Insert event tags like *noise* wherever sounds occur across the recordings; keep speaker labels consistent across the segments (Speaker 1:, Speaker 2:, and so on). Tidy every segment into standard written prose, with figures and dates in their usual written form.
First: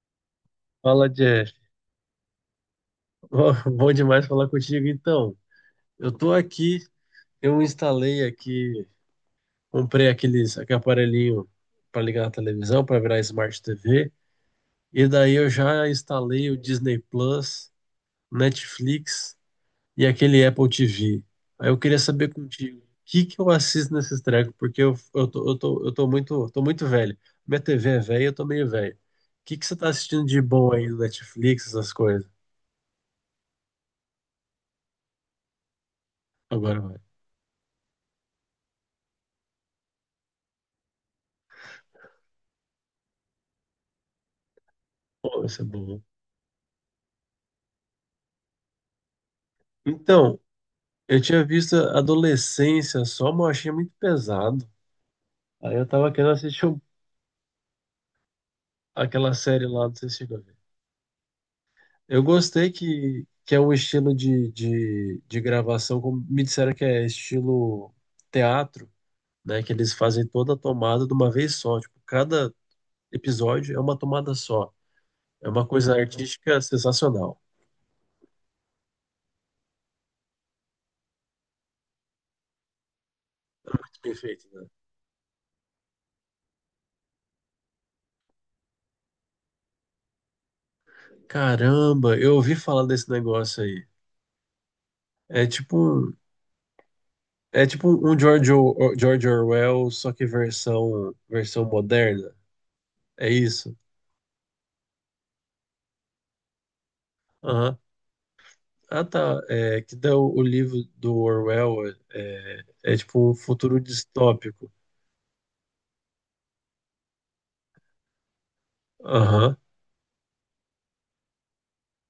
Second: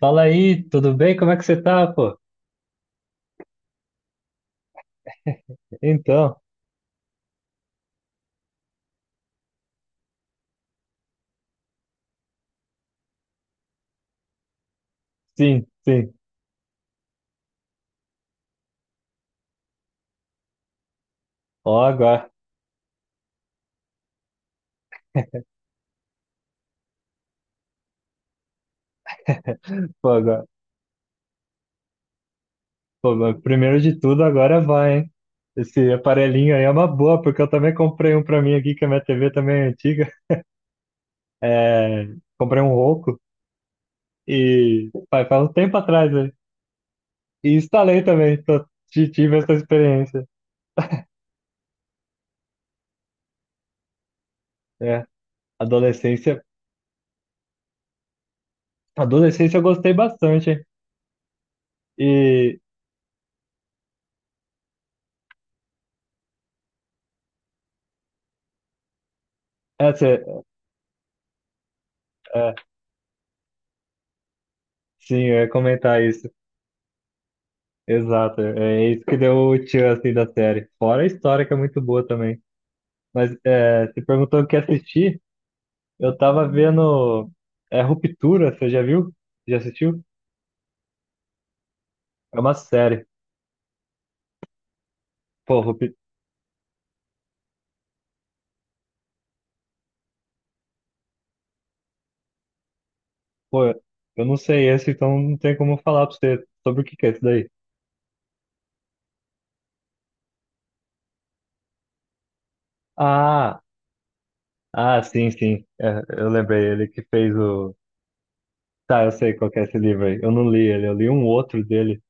Speaker 1: Fala aí, tudo
Speaker 2: Fala,
Speaker 1: bem? Como é que
Speaker 2: Jeff.
Speaker 1: você tá, pô?
Speaker 2: *laughs* Bom demais falar contigo. Então, eu tô
Speaker 1: Então,
Speaker 2: aqui, eu instalei aqui, comprei aquele aparelhinho para ligar na televisão, para virar Smart TV. E daí eu
Speaker 1: sim,
Speaker 2: já
Speaker 1: sim.
Speaker 2: instalei o Disney Plus, Netflix e aquele Apple TV. Aí eu
Speaker 1: Ó,
Speaker 2: queria
Speaker 1: agora,
Speaker 2: saber contigo, o que que eu assisto nesses trecos, porque eu tô muito velho. Minha TV é velha, eu tô meio velho. O que que você tá
Speaker 1: pô,
Speaker 2: assistindo de
Speaker 1: agora,
Speaker 2: bom aí no Netflix, essas coisas?
Speaker 1: pô, mas primeiro de tudo, agora vai, hein? Esse aparelhinho aí é
Speaker 2: Agora
Speaker 1: uma
Speaker 2: vai.
Speaker 1: boa, porque eu também comprei um pra mim aqui, que a minha TV também é antiga. É, comprei um Roku e faz
Speaker 2: Pô,
Speaker 1: um
Speaker 2: isso é
Speaker 1: tempo
Speaker 2: bom.
Speaker 1: atrás, né? E instalei também, tive essa experiência.
Speaker 2: Então, eu tinha visto Adolescência só, mas eu achei muito pesado.
Speaker 1: É,
Speaker 2: Aí eu tava querendo
Speaker 1: adolescência,
Speaker 2: assistir aquela
Speaker 1: adolescência eu
Speaker 2: série lá,
Speaker 1: gostei
Speaker 2: não sei se chegou a
Speaker 1: bastante,
Speaker 2: ver.
Speaker 1: hein?
Speaker 2: Eu
Speaker 1: E
Speaker 2: gostei que é um estilo de gravação, como me disseram que é estilo teatro, né? Que eles fazem
Speaker 1: essa,
Speaker 2: toda a tomada de uma vez só. Tipo,
Speaker 1: é,
Speaker 2: cada episódio é uma tomada só.
Speaker 1: sim, eu
Speaker 2: É
Speaker 1: ia
Speaker 2: uma coisa
Speaker 1: comentar isso.
Speaker 2: artística sensacional.
Speaker 1: Exato, é isso que deu o tchan assim da série. Fora a história que é muito boa também. Mas é, você perguntou o
Speaker 2: Perfeito,
Speaker 1: que
Speaker 2: né?
Speaker 1: assistir, eu tava vendo é Ruptura, você já viu? Já assistiu?
Speaker 2: Caramba, eu
Speaker 1: É uma
Speaker 2: ouvi falar
Speaker 1: série.
Speaker 2: desse negócio aí. É
Speaker 1: Pô,
Speaker 2: tipo
Speaker 1: Rupi...
Speaker 2: um- É tipo um George Orwell, só que versão moderna. É
Speaker 1: Pô,
Speaker 2: isso?
Speaker 1: eu não sei esse, então não tem como falar pra você sobre o que que é isso daí.
Speaker 2: Aham. Ah, tá. É, que dá o livro do Orwell é é tipo um
Speaker 1: Ah,
Speaker 2: futuro distópico.
Speaker 1: ah, sim, sim. É, eu lembrei, ele que fez o. Tá, eu sei qual
Speaker 2: Aham,
Speaker 1: que é esse livro aí. Eu não li ele, eu li um outro dele.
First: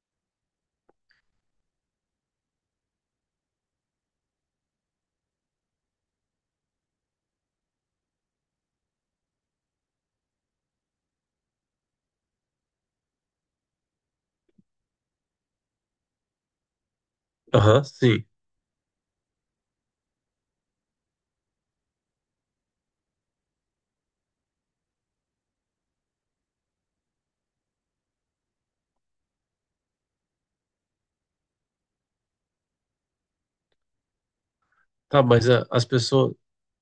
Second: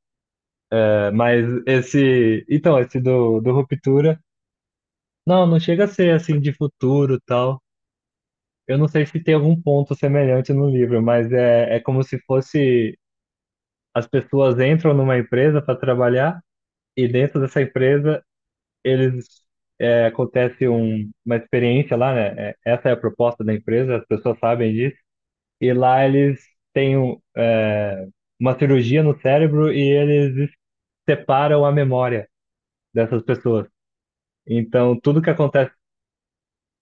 Speaker 1: É, mas esse. Então, esse do Ruptura. Não, não chega a ser assim de futuro e tal. Eu não sei se tem algum ponto semelhante no livro, mas é como se fosse as pessoas entram numa empresa para trabalhar e dentro dessa
Speaker 2: aham,
Speaker 1: empresa
Speaker 2: sim.
Speaker 1: eles acontece uma experiência lá, né? É, essa é a proposta da empresa, as pessoas sabem disso e lá eles têm uma cirurgia no cérebro e eles separam a memória dessas pessoas. Então tudo
Speaker 2: Tá,
Speaker 1: que
Speaker 2: mas
Speaker 1: acontece,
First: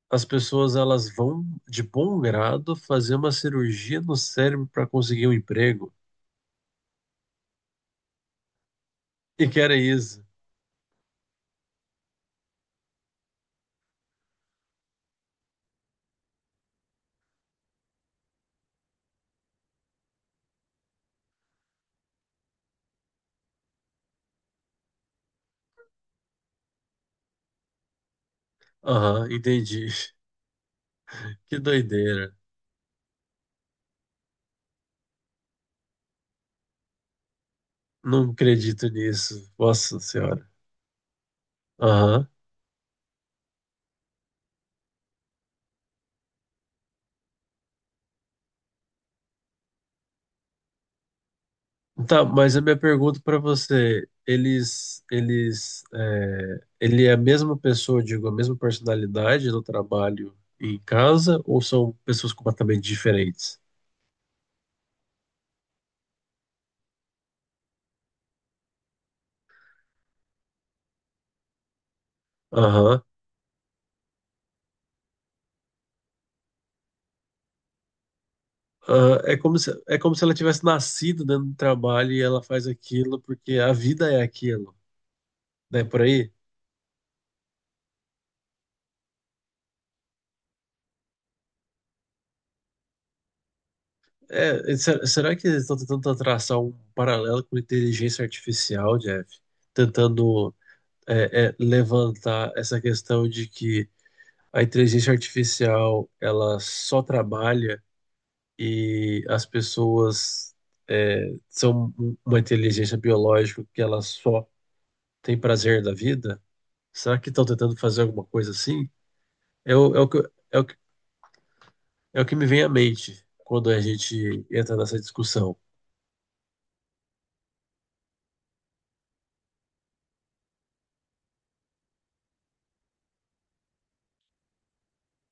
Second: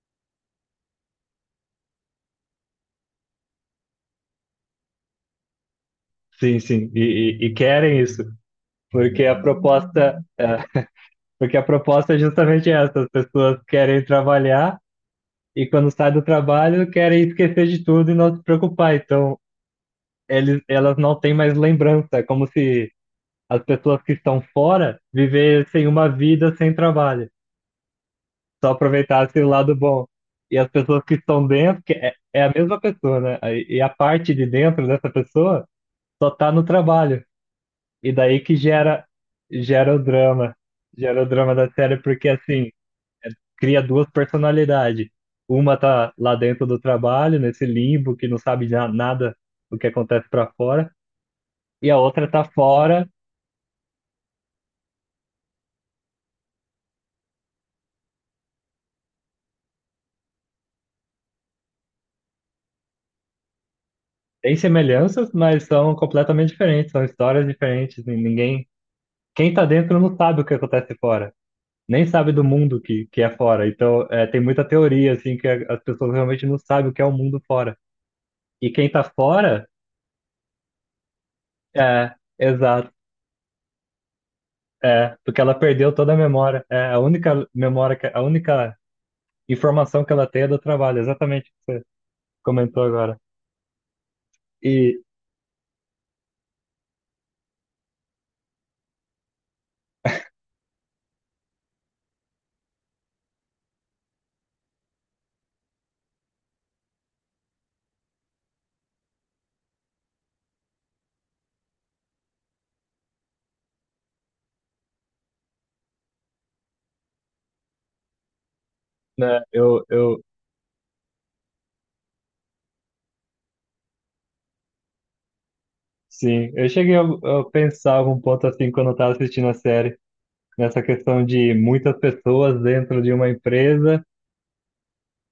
Speaker 2: as pessoas, elas vão de bom grado fazer uma cirurgia no cérebro para conseguir um emprego.
Speaker 1: sim, sim, e querem isso. Porque a
Speaker 2: E que era
Speaker 1: proposta,
Speaker 2: isso?
Speaker 1: é, Porque a proposta é justamente essa, as pessoas querem trabalhar e quando saem do trabalho querem esquecer de tudo e não se preocupar. Então, elas não têm mais lembrança, é como se as pessoas que estão fora vivessem uma vida sem trabalho, só
Speaker 2: Aham,
Speaker 1: aproveitassem o lado
Speaker 2: entendi.
Speaker 1: bom. E as pessoas que
Speaker 2: *laughs*
Speaker 1: estão
Speaker 2: Que
Speaker 1: dentro, que é,
Speaker 2: doideira.
Speaker 1: é a mesma pessoa, né? E a parte de dentro dessa pessoa só está no trabalho. E
Speaker 2: Não
Speaker 1: daí que
Speaker 2: acredito
Speaker 1: gera,
Speaker 2: nisso.
Speaker 1: gera
Speaker 2: Nossa
Speaker 1: o
Speaker 2: Senhora.
Speaker 1: drama. Gera o drama da série,
Speaker 2: Aham.
Speaker 1: porque assim, é- cria duas personalidades. Uma tá lá dentro do trabalho, nesse limbo, que não sabe nada do que acontece pra fora, e a
Speaker 2: Tá,
Speaker 1: outra tá
Speaker 2: mas a minha
Speaker 1: fora.
Speaker 2: pergunta para você, ele é a mesma pessoa, digo, a mesma personalidade no trabalho e em casa, ou são pessoas completamente diferentes?
Speaker 1: Tem semelhanças, mas são completamente diferentes, são histórias diferentes. Quem tá dentro não sabe o que acontece fora, nem sabe do mundo
Speaker 2: Aham.
Speaker 1: que é fora. Então, tem muita teoria assim que as pessoas realmente não sabem o que é o mundo fora. E quem tá
Speaker 2: Ah,
Speaker 1: fora,
Speaker 2: é como se ela tivesse nascido dentro do trabalho
Speaker 1: é,
Speaker 2: e ela faz
Speaker 1: exato.
Speaker 2: aquilo porque a vida é aquilo,
Speaker 1: É, porque ela
Speaker 2: né?
Speaker 1: perdeu
Speaker 2: Por
Speaker 1: toda a
Speaker 2: aí?
Speaker 1: memória. É, a única informação que ela tem é do trabalho, exatamente o que você comentou agora.
Speaker 2: É,
Speaker 1: E,
Speaker 2: será que eles estão tentando traçar um paralelo com inteligência artificial, Jeff? Tentando, levantar essa questão de que a inteligência artificial ela só trabalha e as pessoas são uma inteligência biológica que ela só tem prazer da vida? Será que estão tentando fazer alguma coisa assim?
Speaker 1: né, eu,
Speaker 2: É o
Speaker 1: eu,
Speaker 2: é o que, é o que me vem à mente quando a gente entra nessa discussão.
Speaker 1: sim, eu cheguei a pensar algum ponto assim quando eu estava assistindo a série, nessa questão de muitas pessoas dentro de uma empresa,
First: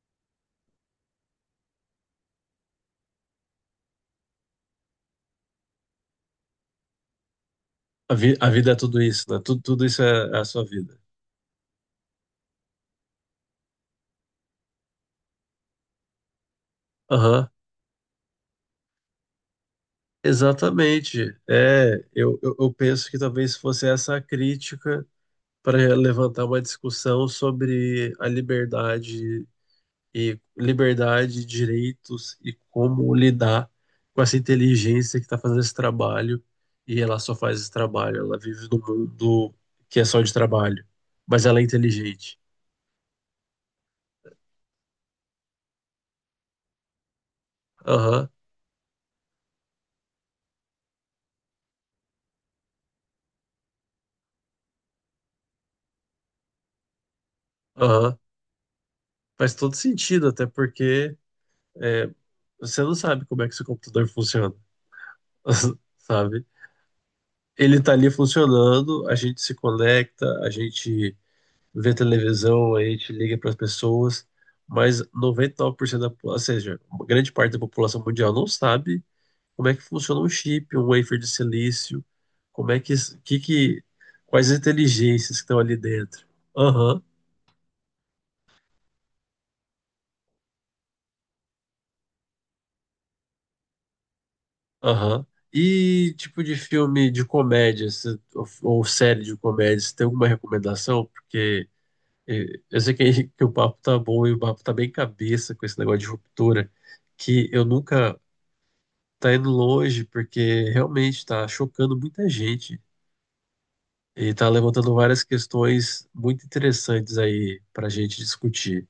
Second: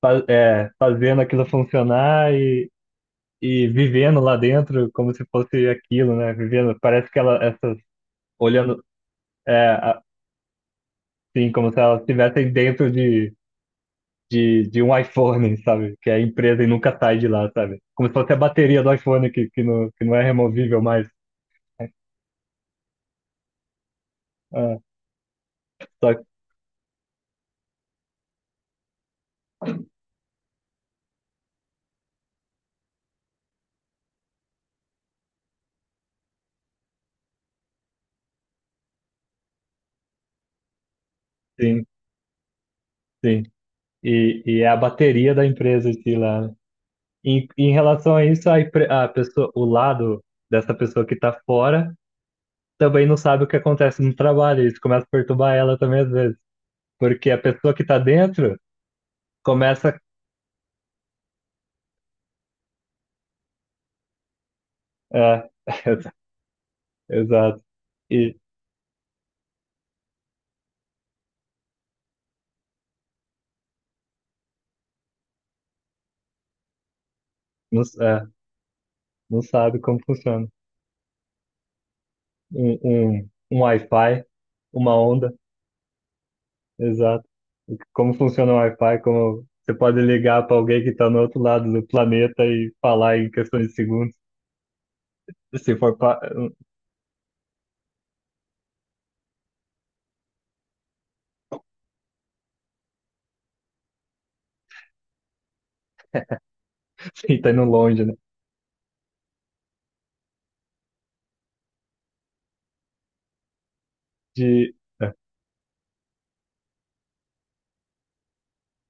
Speaker 1: fazendo aquilo funcionar e vivendo lá dentro como se fosse aquilo, né? Vivendo, parece que ela, essas,
Speaker 2: A vida é
Speaker 1: olhando,
Speaker 2: tudo isso, né? Tudo
Speaker 1: é,
Speaker 2: isso é a sua vida.
Speaker 1: assim, como se elas estivessem dentro de de um iPhone, sabe? Que é a empresa e nunca sai de
Speaker 2: Aham.
Speaker 1: lá, sabe? Como se fosse a bateria do iPhone que não, que não é removível mais.
Speaker 2: Exatamente. É, eu penso que talvez fosse essa a
Speaker 1: Ah,
Speaker 2: crítica para
Speaker 1: só que
Speaker 2: levantar uma discussão sobre a liberdade e liberdade, direitos e como lidar com essa inteligência que está fazendo esse trabalho e ela só faz esse trabalho, ela vive num mundo que é só de trabalho, mas ela é
Speaker 1: sim,
Speaker 2: inteligente.
Speaker 1: sim. E é a bateria da empresa em si lá. Em relação a
Speaker 2: Aham,
Speaker 1: isso, a pessoa, o lado dessa pessoa que tá fora também não sabe o que acontece no trabalho. Isso começa a perturbar ela também às vezes. Porque a pessoa que tá
Speaker 2: aham.
Speaker 1: dentro
Speaker 2: Faz todo
Speaker 1: começa.
Speaker 2: sentido, até porque é, você não sabe como é que seu computador funciona,
Speaker 1: É,
Speaker 2: *laughs*
Speaker 1: *laughs*
Speaker 2: sabe?
Speaker 1: exato.
Speaker 2: Ele tá ali
Speaker 1: E
Speaker 2: funcionando, a gente se conecta, a gente vê televisão, a gente liga para as pessoas, mas 99% da, ou seja, uma grande parte da
Speaker 1: não,
Speaker 2: população mundial não sabe
Speaker 1: não
Speaker 2: como é
Speaker 1: sabe
Speaker 2: que
Speaker 1: como
Speaker 2: funciona um
Speaker 1: funciona.
Speaker 2: chip, um wafer de silício, como
Speaker 1: um,
Speaker 2: é
Speaker 1: um, um
Speaker 2: que
Speaker 1: Wi-Fi,
Speaker 2: quais as
Speaker 1: uma onda,
Speaker 2: inteligências que estão ali dentro. Aham,
Speaker 1: exato. Como funciona o Wi-Fi, como você pode ligar para alguém que está no outro lado do planeta e falar em questões de segundos,
Speaker 2: aham.
Speaker 1: se for
Speaker 2: E
Speaker 1: pa...
Speaker 2: tipo de
Speaker 1: *laughs*
Speaker 2: filme de comédia, ou série de comédia, você tem alguma recomendação? Porque eu sei que *laughs* que o papo tá bom e o papo tá bem cabeça com esse negócio de ruptura,
Speaker 1: se
Speaker 2: que
Speaker 1: está indo
Speaker 2: eu
Speaker 1: longe, né?
Speaker 2: nunca tá indo longe, porque realmente tá chocando muita gente e tá
Speaker 1: De...
Speaker 2: levantando
Speaker 1: é,
Speaker 2: várias questões muito interessantes aí pra gente discutir.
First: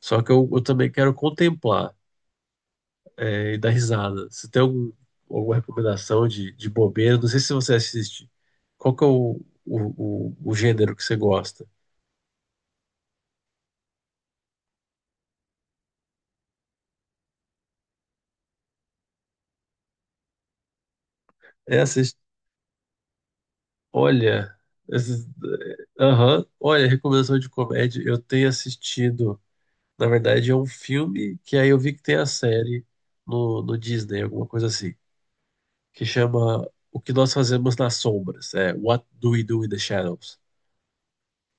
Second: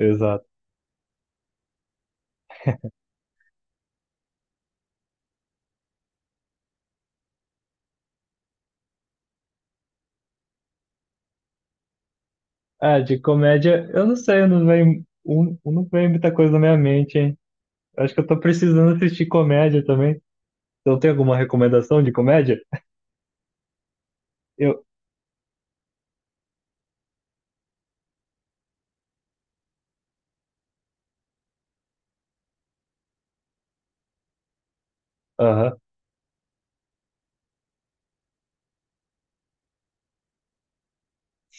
Speaker 2: Só que eu também quero contemplar, e dar risada. Você tem algum, alguma recomendação de bobeira? Não sei se você assiste. Qual que é o gênero que você gosta?
Speaker 1: Ah, de comédia, eu não sei, eu não vem, não vem muita coisa na minha mente, hein? Acho que eu tô precisando assistir comédia também. Então tem alguma
Speaker 2: É,
Speaker 1: recomendação de comédia?
Speaker 2: Olha,
Speaker 1: Eu,
Speaker 2: esses- aham, olha, recomendação de comédia. Eu tenho assistido, na verdade, é um filme que aí eu vi que tem a série no Disney, alguma coisa assim,
Speaker 1: aham,
Speaker 2: que chama O que Nós Fazemos nas Sombras, é What Do We Do in the Shadows,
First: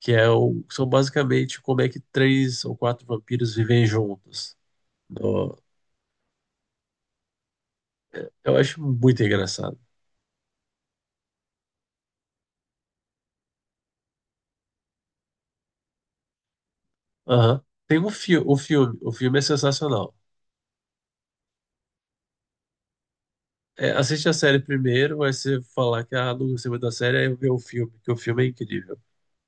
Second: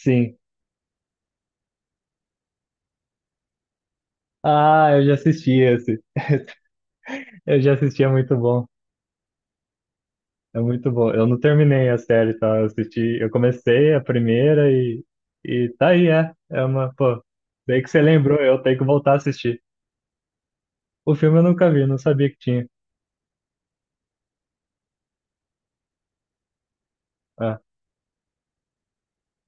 Speaker 2: que é o, são basicamente como é que três ou quatro vampiros vivem juntos.
Speaker 1: Ah, eu já assisti
Speaker 2: No-
Speaker 1: esse. *laughs* Eu já assisti, é muito
Speaker 2: eu
Speaker 1: bom.
Speaker 2: acho muito engraçado.
Speaker 1: É muito bom. Eu não terminei a série, tá? Eu assisti, eu comecei a primeira e tá aí. Pô,
Speaker 2: Aham.
Speaker 1: daí que
Speaker 2: Tem
Speaker 1: você lembrou, eu tenho que
Speaker 2: o
Speaker 1: voltar a
Speaker 2: filme é
Speaker 1: assistir.
Speaker 2: sensacional.
Speaker 1: O filme eu nunca vi, não sabia que tinha.
Speaker 2: É, assiste a série primeiro, aí você falar que ah, não gostei muito da série, aí eu ver o
Speaker 1: Ah,
Speaker 2: filme, que o filme é incrível.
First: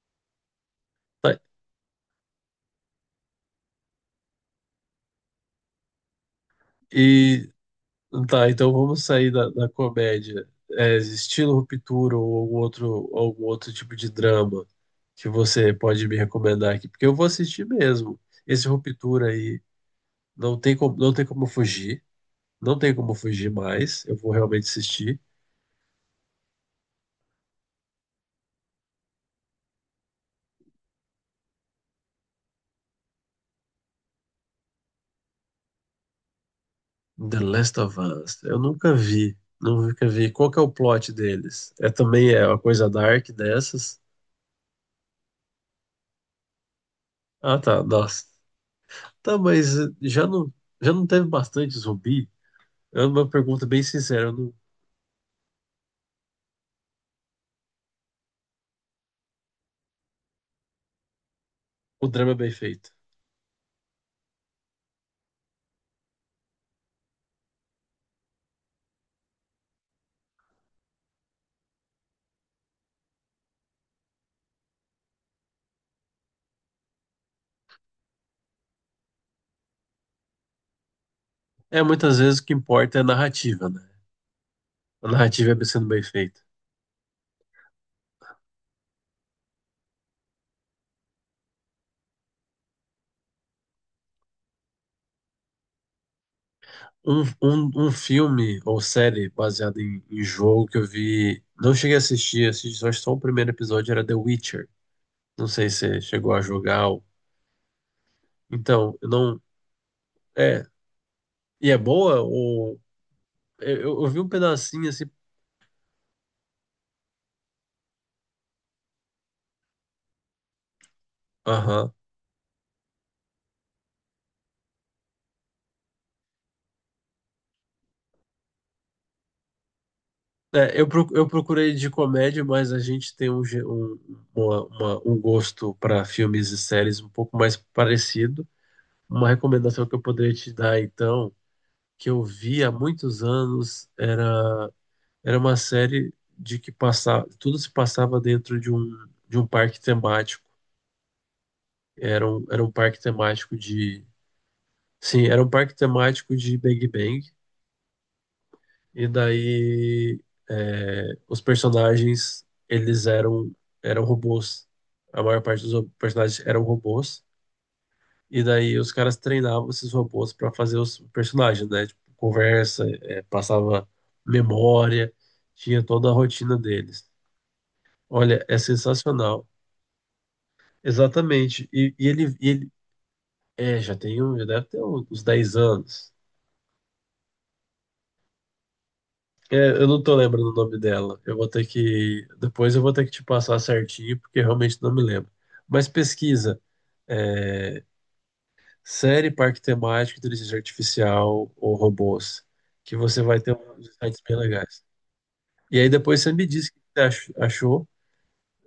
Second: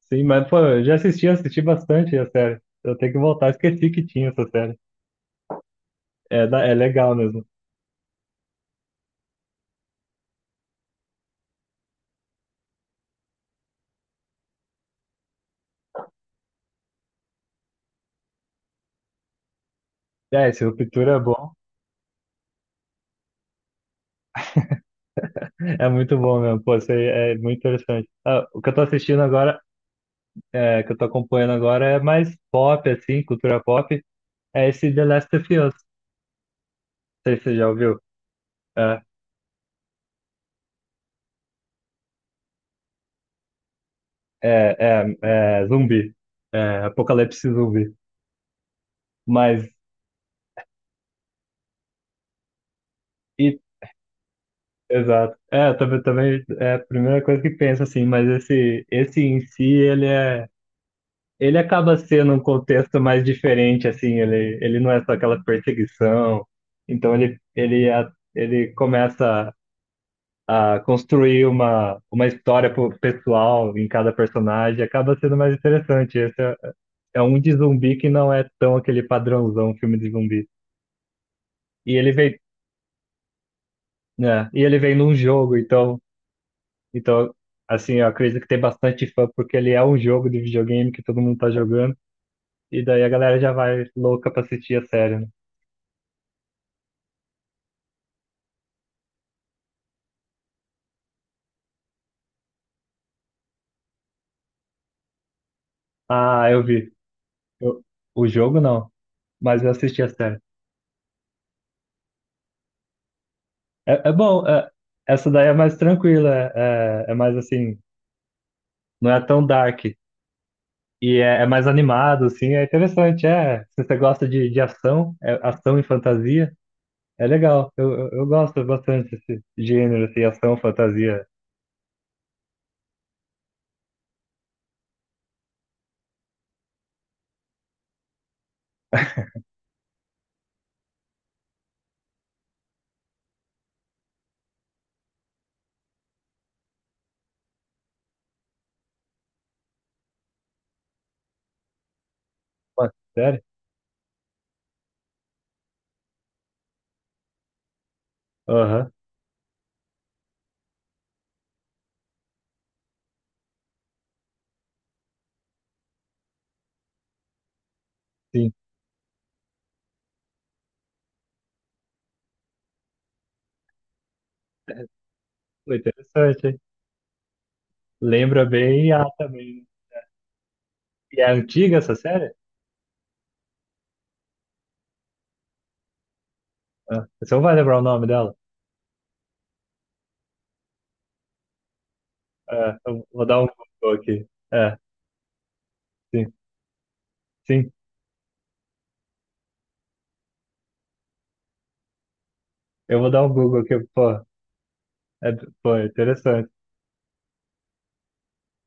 Speaker 1: sim, mas, pô, eu já assisti, eu
Speaker 2: Tá,
Speaker 1: assisti bastante a série. Eu tenho que voltar, esqueci que tinha essa série. É, é legal mesmo.
Speaker 2: e tá, então vamos sair da comédia. É, estilo Ruptura ou algum outro tipo de drama que você pode me recomendar aqui, porque eu vou assistir mesmo. Esse Ruptura aí
Speaker 1: É, esse Ruptura
Speaker 2: não
Speaker 1: é
Speaker 2: tem como
Speaker 1: bom.
Speaker 2: fugir, não tem como fugir mais, eu vou realmente assistir.
Speaker 1: É muito bom mesmo, pô, isso aí é muito interessante. Ah, o que eu tô assistindo agora, que eu tô acompanhando agora é mais pop, assim, cultura pop, é esse The Last of Us. Não sei
Speaker 2: The
Speaker 1: se você já
Speaker 2: Last
Speaker 1: ouviu.
Speaker 2: of Us. Eu nunca
Speaker 1: É,
Speaker 2: vi. Nunca vi. Qual que é o plot deles? É também é uma coisa dark dessas?
Speaker 1: é, é zumbi. É, apocalipse
Speaker 2: Ah, tá.
Speaker 1: zumbi.
Speaker 2: Nossa. Tá,
Speaker 1: Mas,
Speaker 2: mas já não teve bastante zumbi? É uma
Speaker 1: e,
Speaker 2: pergunta bem sincera. Eu não-
Speaker 1: Exato. É, também é a primeira coisa que penso, assim, mas esse em si, ele é. Ele acaba
Speaker 2: o
Speaker 1: sendo
Speaker 2: drama é
Speaker 1: um
Speaker 2: bem feito.
Speaker 1: contexto mais diferente, assim, ele não é só aquela perseguição. Então ele começa a construir uma história pessoal em cada personagem, acaba sendo mais interessante. Esse é um de zumbi que não é tão aquele padrãozão filme de zumbi.
Speaker 2: É,
Speaker 1: E ele
Speaker 2: muitas
Speaker 1: veio,
Speaker 2: vezes o que importa é a narrativa, né?
Speaker 1: né, e ele veio
Speaker 2: A
Speaker 1: num
Speaker 2: narrativa
Speaker 1: jogo,
Speaker 2: é sendo
Speaker 1: então,
Speaker 2: bem feita.
Speaker 1: então, assim, eu acredito que tem bastante fã, porque ele é um jogo de videogame que todo mundo tá jogando, e daí a galera já vai louca pra assistir a série, né?
Speaker 2: Um filme ou série baseado em jogo que eu vi. Não cheguei a assistir, assisti só o primeiro episódio, era The Witcher. Não sei se você chegou a
Speaker 1: Ah, eu
Speaker 2: jogar.
Speaker 1: vi. Eu- o jogo não,
Speaker 2: Então, eu não.
Speaker 1: mas eu assisti a série.
Speaker 2: É. E é boa? Ou... eu
Speaker 1: É, é
Speaker 2: vi um
Speaker 1: bom,
Speaker 2: pedacinho assim.
Speaker 1: essa daí é mais tranquila, é mais assim, não é tão dark. E é mais
Speaker 2: Aham.
Speaker 1: animado, assim, é interessante. Se você gosta de ação, é ação e fantasia. É legal, eu gosto bastante desse gênero, assim, ação,
Speaker 2: É,
Speaker 1: fantasia.
Speaker 2: eu procurei de comédia, mas a gente tem um gosto para filmes e séries um pouco mais parecido. Uma recomendação que eu poderia te dar, então, que eu vi há muitos anos, era, era uma série de que passava, tudo se passava dentro de um parque temático. Era um
Speaker 1: Ué,
Speaker 2: parque
Speaker 1: sério?
Speaker 2: temático de. Sim, era um parque temático de Bang Bang.
Speaker 1: Aham,
Speaker 2: E daí é, os personagens, eram robôs. A maior parte dos personagens eram robôs. E
Speaker 1: sim.
Speaker 2: daí os caras treinavam esses robôs para fazer os personagens, né? Tipo, conversa, é, passava memória,
Speaker 1: Foi
Speaker 2: tinha toda a
Speaker 1: interessante,
Speaker 2: rotina
Speaker 1: hein?
Speaker 2: deles.
Speaker 1: Lembra
Speaker 2: Olha, é
Speaker 1: bem a
Speaker 2: sensacional.
Speaker 1: também. E é
Speaker 2: Exatamente.
Speaker 1: antiga essa
Speaker 2: E,
Speaker 1: série?
Speaker 2: e ele é, já deve ter uns 10 anos.
Speaker 1: Ah, você não vai lembrar o nome dela?
Speaker 2: É, eu não tô lembrando o nome dela. Eu vou ter que. Depois
Speaker 1: É,
Speaker 2: eu vou ter
Speaker 1: eu
Speaker 2: que te
Speaker 1: vou dar um
Speaker 2: passar
Speaker 1: Google
Speaker 2: certinho,
Speaker 1: aqui.
Speaker 2: porque
Speaker 1: É,
Speaker 2: realmente não me lembro. Mas
Speaker 1: sim,
Speaker 2: pesquisa.
Speaker 1: sim.
Speaker 2: É, série Parque Temático, Inteligência Artificial ou Robôs. Que
Speaker 1: Eu vou
Speaker 2: você
Speaker 1: dar um
Speaker 2: vai ter
Speaker 1: Google aqui,
Speaker 2: uns sites
Speaker 1: pô.
Speaker 2: bem legais.
Speaker 1: É, pô,
Speaker 2: E
Speaker 1: é
Speaker 2: aí depois você me
Speaker 1: interessante.
Speaker 2: diz o que você achou.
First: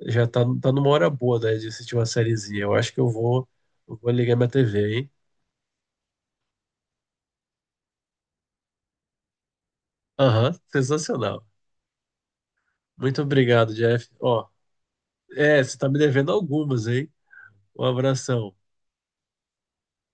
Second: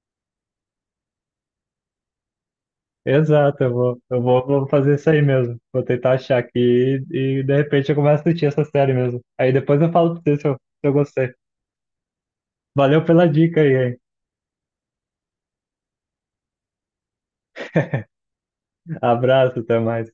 Speaker 2: Tá numa hora boa, né, de assistir uma sériezinha. Eu acho que
Speaker 1: Exato, eu
Speaker 2: eu
Speaker 1: vou,
Speaker 2: vou
Speaker 1: eu
Speaker 2: ligar
Speaker 1: vou,
Speaker 2: minha
Speaker 1: vou fazer
Speaker 2: TV,
Speaker 1: isso
Speaker 2: hein?
Speaker 1: aí mesmo. Vou tentar achar aqui e de repente eu começo a assistir essa série mesmo. Aí depois eu falo pra você se eu,
Speaker 2: Aham,
Speaker 1: se eu gostei.
Speaker 2: sensacional.
Speaker 1: Valeu
Speaker 2: Muito
Speaker 1: pela dica
Speaker 2: obrigado,
Speaker 1: aí, hein?
Speaker 2: Jeff. Ó, é, você tá me devendo algumas, hein? Um abração.
Speaker 1: Abraço, até mais.